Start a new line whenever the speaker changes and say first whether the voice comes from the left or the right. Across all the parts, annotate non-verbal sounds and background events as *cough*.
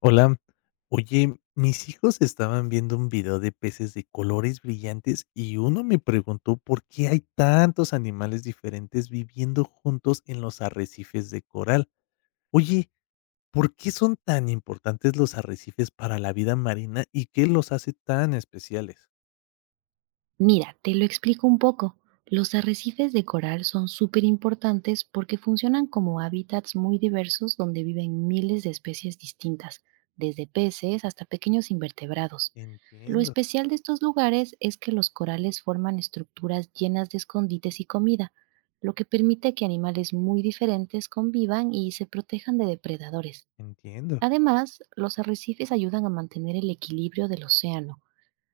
left: Hola. Oye, mis hijos estaban viendo un video de peces de colores brillantes y uno me preguntó por qué hay tantos animales diferentes viviendo juntos en los arrecifes de coral. Oye, ¿por qué son tan importantes los arrecifes para la vida marina y qué los hace tan especiales?
right: Mira, te lo explico un poco. Los arrecifes de coral son súper importantes porque funcionan como hábitats muy diversos donde viven miles de especies distintas, desde peces hasta pequeños invertebrados. Lo
left: Entiendo,
right: especial de estos lugares es que los corales forman estructuras llenas de escondites y comida, lo que permite que animales muy diferentes convivan y se protejan de depredadores.
left: entiendo.
right: Además, los arrecifes ayudan a mantener el equilibrio del océano,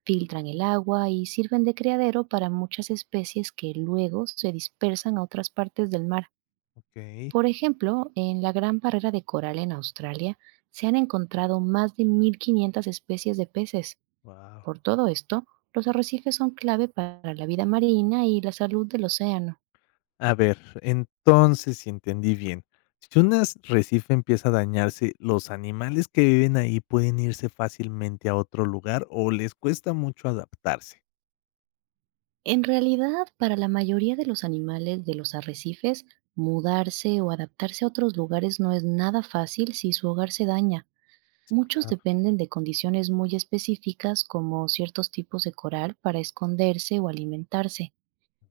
right: filtran el agua y sirven de criadero para muchas especies que luego se dispersan a otras partes del mar.
left: Ok,
right: Por ejemplo, en la Gran Barrera de Coral en Australia se han encontrado más de 1.500 especies de peces.
left: wow.
right: Por todo esto, los arrecifes son clave para la vida marina y la salud del océano.
left: A ver, entonces, si entendí bien, si un recife empieza a dañarse, ¿los animales que viven ahí pueden irse fácilmente a otro lugar o les cuesta mucho adaptarse?
right: En realidad, para la mayoría de los animales de los arrecifes, mudarse o adaptarse a otros lugares no es nada fácil si su hogar se daña.
left: Sí,
right: Muchos
left: claro,
right: dependen de condiciones muy específicas como ciertos tipos de coral para esconderse o alimentarse.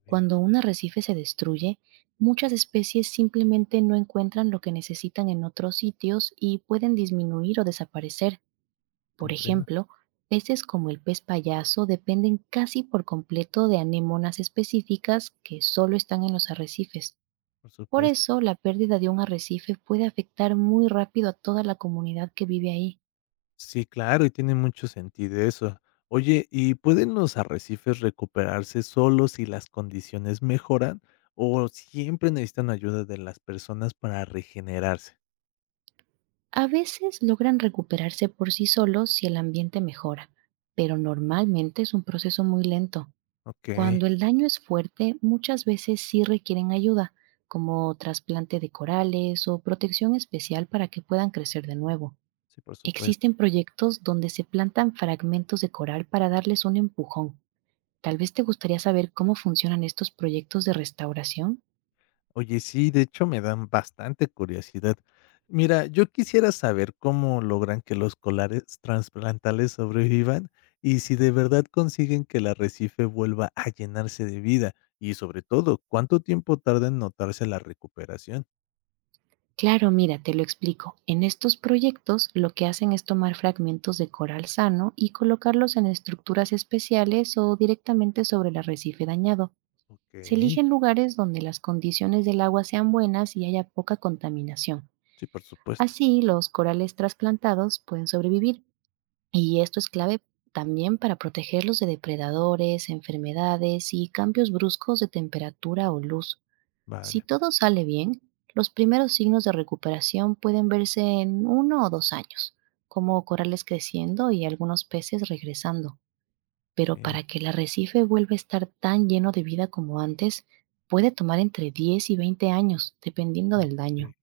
left: veo,
right: Cuando un arrecife se destruye, muchas especies simplemente no encuentran lo que necesitan en otros sitios y pueden disminuir o desaparecer. Por
left: comprendo,
right: ejemplo, peces como el pez payaso dependen casi por completo de anémonas específicas que solo están en los arrecifes.
left: por
right: Por
left: supuesto.
right: eso, la pérdida de un arrecife puede afectar muy rápido a toda la comunidad que vive ahí.
left: Sí, claro, y tiene mucho sentido eso. Oye, ¿y pueden los arrecifes recuperarse solos si las condiciones mejoran o siempre necesitan ayuda de las personas para regenerarse?
right: A veces logran recuperarse por sí solos si el ambiente mejora, pero normalmente es un proceso muy lento.
left: Ok,
right: Cuando el daño es fuerte, muchas veces sí requieren ayuda, como trasplante de corales o protección especial para que puedan crecer de nuevo.
left: sí, por
right: Existen
left: supuesto.
right: proyectos donde se plantan fragmentos de coral para darles un empujón. Tal vez te gustaría saber cómo funcionan estos proyectos de restauración.
left: Oye, sí, de hecho me dan bastante curiosidad. Mira, yo quisiera saber cómo logran que los colares transplantales sobrevivan y si de verdad consiguen que el arrecife vuelva a llenarse de vida y sobre todo, cuánto tiempo tarda en notarse la recuperación.
right: Claro, mira, te lo explico. En estos proyectos lo que hacen es tomar fragmentos de coral sano y colocarlos en estructuras especiales o directamente sobre el arrecife dañado.
left: Ok,
right: Se eligen lugares donde las condiciones del agua sean buenas y haya poca contaminación.
left: sí, por supuesto.
right: Así, los corales trasplantados pueden sobrevivir, y esto es clave también para protegerlos de depredadores, enfermedades y cambios bruscos de temperatura o luz. Si
left: Vale,
right: todo sale bien, los primeros signos de recuperación pueden verse en uno o dos años, como corales creciendo y algunos peces regresando. Pero
left: sí,
right: para que el arrecife vuelva a estar tan lleno de vida como antes, puede tomar entre 10 y 20 años, dependiendo del
left: incre-
right: daño.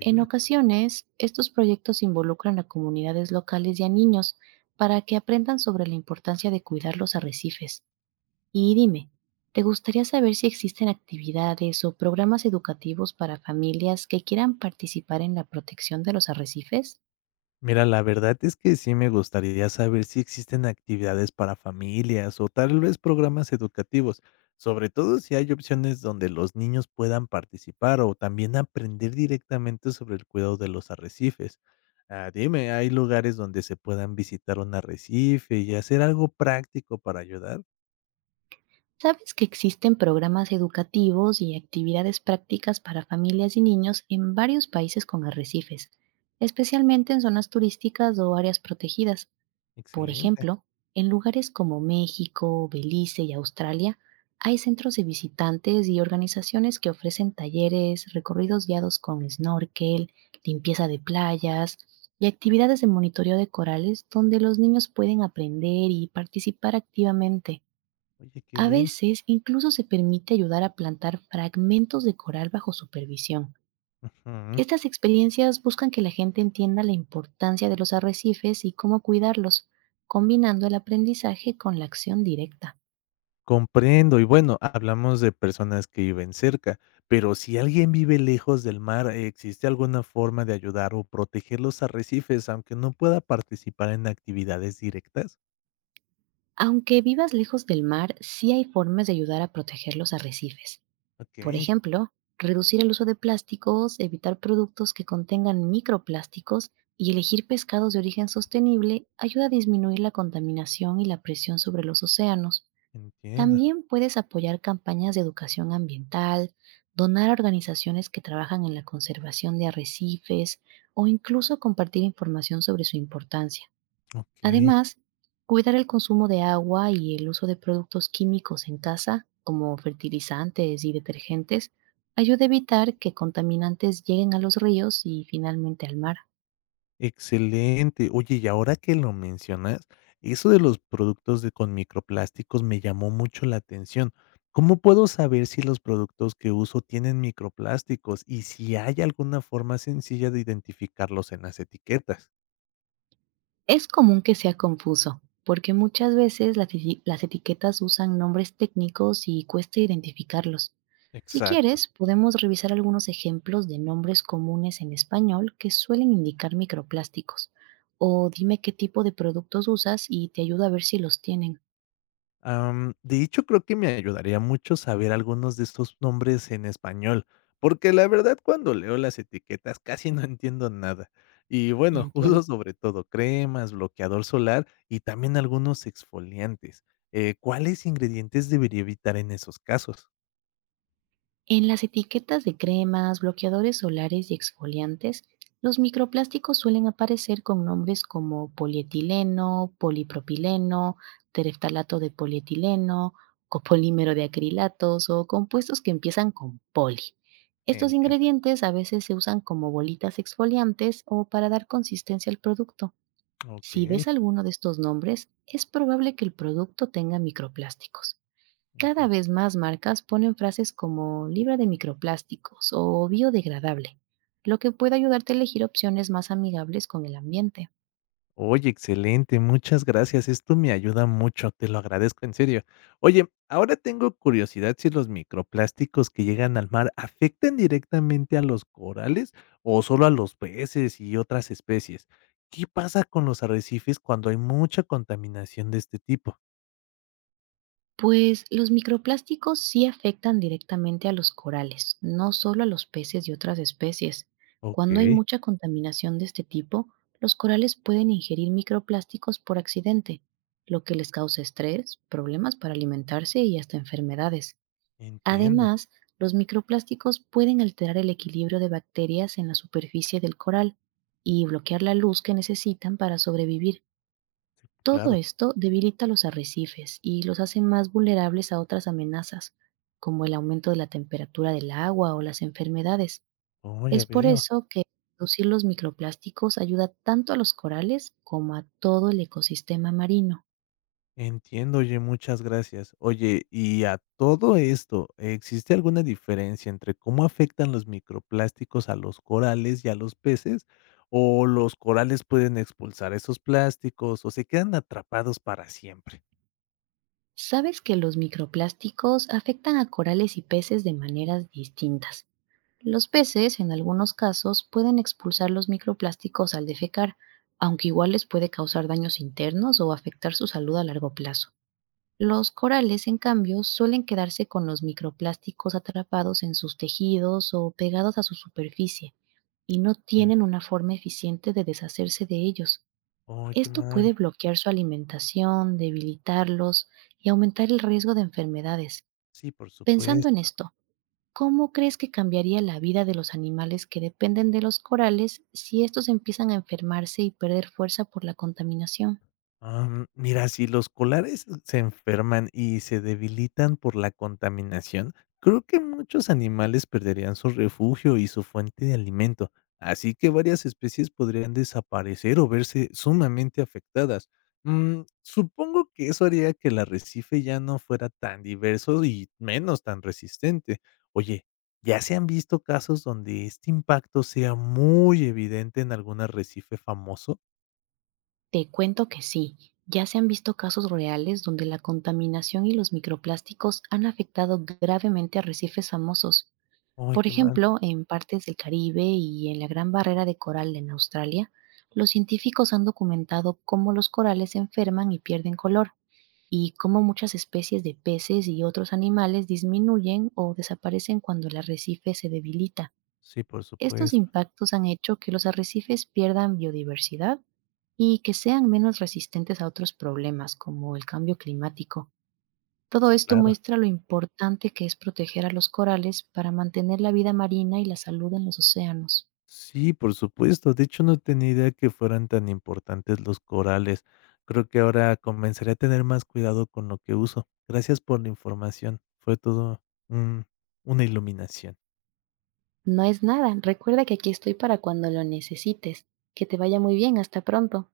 right: En ocasiones, estos proyectos involucran a comunidades locales y a niños para que aprendan sobre la importancia de cuidar los arrecifes. Y dime, ¿te gustaría saber si existen actividades o programas educativos para familias que quieran participar en la protección de los arrecifes?
left: Mira, la verdad es que sí me gustaría saber si existen actividades para familias o tal vez programas educativos, sobre todo si hay opciones donde los niños puedan participar o también aprender directamente sobre el cuidado de los arrecifes. Ah, dime, ¿hay lugares donde se puedan visitar un arrecife y hacer algo práctico para ayudar?
right: ¿Sabes que existen programas educativos y actividades prácticas para familias y niños en varios países con arrecifes, especialmente en zonas turísticas o áreas protegidas? Por
left: Excelente.
right: ejemplo, en lugares como México, Belice y Australia, hay centros de visitantes y organizaciones que ofrecen talleres, recorridos guiados con snorkel, limpieza de playas y actividades de monitoreo de corales donde los niños pueden aprender y participar activamente.
left: Oye, qué
right: A
left: bien.
right: veces incluso se permite ayudar a plantar fragmentos de coral bajo supervisión.
left: Ujú.
right: Estas experiencias buscan que la gente entienda la importancia de los arrecifes y cómo cuidarlos, combinando el aprendizaje con la acción directa.
left: Comprendo. Y bueno, hablamos de personas que viven cerca, pero si alguien vive lejos del mar, ¿existe alguna forma de ayudar o proteger los arrecifes, aunque no pueda participar en actividades directas?
right: Aunque vivas lejos del mar, sí hay formas de ayudar a proteger los arrecifes.
left: Ok,
right: Por ejemplo, reducir el uso de plásticos, evitar productos que contengan microplásticos y elegir pescados de origen sostenible ayuda a disminuir la contaminación y la presión sobre los océanos.
left: entiendo.
right: También puedes apoyar campañas de educación ambiental, donar a organizaciones que trabajan en la conservación de arrecifes o incluso compartir información sobre su importancia.
left: Ok.
right: Además, cuidar el consumo de agua y el uso de productos químicos en casa, como fertilizantes y detergentes, ayuda a evitar que contaminantes lleguen a los ríos y finalmente al mar.
left: Excelente. Oye, y ahora que lo mencionas, eso de los productos de con microplásticos me llamó mucho la atención. ¿Cómo puedo saber si los productos que uso tienen microplásticos y si hay alguna forma sencilla de identificarlos en las etiquetas?
right: Es común que sea confuso, porque muchas veces las, las etiquetas usan nombres técnicos y cuesta identificarlos. Si
left: Exacto.
right: quieres, podemos revisar algunos ejemplos de nombres comunes en español que suelen indicar microplásticos. O dime qué tipo de productos usas y te ayudo a ver si los tienen.
left: De hecho, creo que me ayudaría mucho saber algunos de estos nombres en español, porque la verdad cuando leo las etiquetas casi no entiendo nada. Y bueno, *laughs* uso
right: Entiendo.
left: sobre todo cremas, bloqueador solar y también algunos exfoliantes. ¿Cuáles ingredientes debería evitar en esos casos?
right: En las etiquetas de cremas, bloqueadores solares y exfoliantes, los microplásticos suelen aparecer con nombres como polietileno, polipropileno, tereftalato de polietileno, copolímero de acrilatos o compuestos que empiezan con poli. Estos
left: Entiendo.
right: ingredientes a veces se usan como bolitas exfoliantes o para dar consistencia al producto.
left: Ok,
right: Si ves alguno de estos nombres, es probable que el producto tenga microplásticos. Cada
left: entiendo.
right: vez más marcas ponen frases como libra de microplásticos o biodegradable, lo que puede ayudarte a elegir opciones más amigables con el ambiente.
left: Oye, excelente, muchas gracias. Esto me ayuda mucho, te lo agradezco en serio. Oye, ahora tengo curiosidad si los microplásticos que llegan al mar afectan directamente a los corales o solo a los peces y otras especies. ¿Qué pasa con los arrecifes cuando hay mucha contaminación de este tipo?
right: Pues los microplásticos sí afectan directamente a los corales, no solo a los peces y otras especies.
left: Ok,
right: Cuando hay mucha contaminación de este tipo, los corales pueden ingerir microplásticos por accidente, lo que les causa estrés, problemas para alimentarse y hasta enfermedades.
left: entiendo,
right: Además, los microplásticos pueden alterar el equilibrio de bacterias en la superficie del coral y bloquear la luz que necesitan para sobrevivir. Todo
left: claro.
right: esto debilita los arrecifes y los hace más vulnerables a otras amenazas, como el aumento de la temperatura del agua o las enfermedades.
left: Oh, ya
right: Es por
left: veo.
right: eso que reducir los microplásticos ayuda tanto a los corales como a todo el ecosistema marino.
left: Entiendo, oye, muchas gracias. Oye, y a todo esto, ¿existe alguna diferencia entre cómo afectan los microplásticos a los corales y a los peces? ¿O los corales pueden expulsar esos plásticos o se quedan atrapados para siempre?
right: ¿Sabes que los microplásticos afectan a corales y peces de maneras distintas? Los peces, en algunos casos, pueden expulsar los microplásticos al defecar, aunque igual les puede causar daños internos o afectar su salud a largo plazo. Los corales, en cambio, suelen quedarse con los microplásticos atrapados en sus tejidos o pegados a su superficie y no
left: Eh,
right: tienen una forma eficiente de deshacerse de ellos.
left: ¡Ay, qué
right: Esto
left: mal!
right: puede bloquear su alimentación, debilitarlos y aumentar el riesgo de enfermedades.
left: Sí, por
right: Pensando en
left: supuesto.
right: esto, ¿cómo crees que cambiaría la vida de los animales que dependen de los corales si estos empiezan a enfermarse y perder fuerza por la contaminación?
left: Mira, si los colares se enferman y se debilitan por la contaminación, creo que muchos animales perderían su refugio y su fuente de alimento, así que varias especies podrían desaparecer o verse sumamente afectadas. Mm, supongo que eso haría que el arrecife ya no fuera tan diverso y menos tan resistente. Oye, ¿ya se han visto casos donde este impacto sea muy evidente en algún arrecife famoso?
right: Te cuento que sí. Ya se han visto casos reales donde la contaminación y los microplásticos han afectado gravemente a arrecifes famosos.
left: Ay,
right: Por
left: qué mal.
right: ejemplo, en partes del Caribe y en la Gran Barrera de Coral en Australia, los científicos han documentado cómo los corales se enferman y pierden color y cómo muchas especies de peces y otros animales disminuyen o desaparecen cuando el arrecife se debilita.
left: Sí, por
right: Estos
left: supuesto.
right: impactos han hecho que los arrecifes pierdan biodiversidad y que sean menos resistentes a otros problemas como el cambio climático.
left: Sí,
right: Todo esto
left: claro.
right: muestra lo importante que es proteger a los corales para mantener la vida marina y la salud en los océanos.
left: Sí, por supuesto. De hecho, no tenía idea que fueran tan importantes los corales. Creo que ahora comenzaré a tener más cuidado con lo que uso. Gracias por la información. Fue todo un una iluminación.
right: No es nada, recuerda que aquí estoy para cuando lo necesites. Que te vaya muy bien, hasta pronto.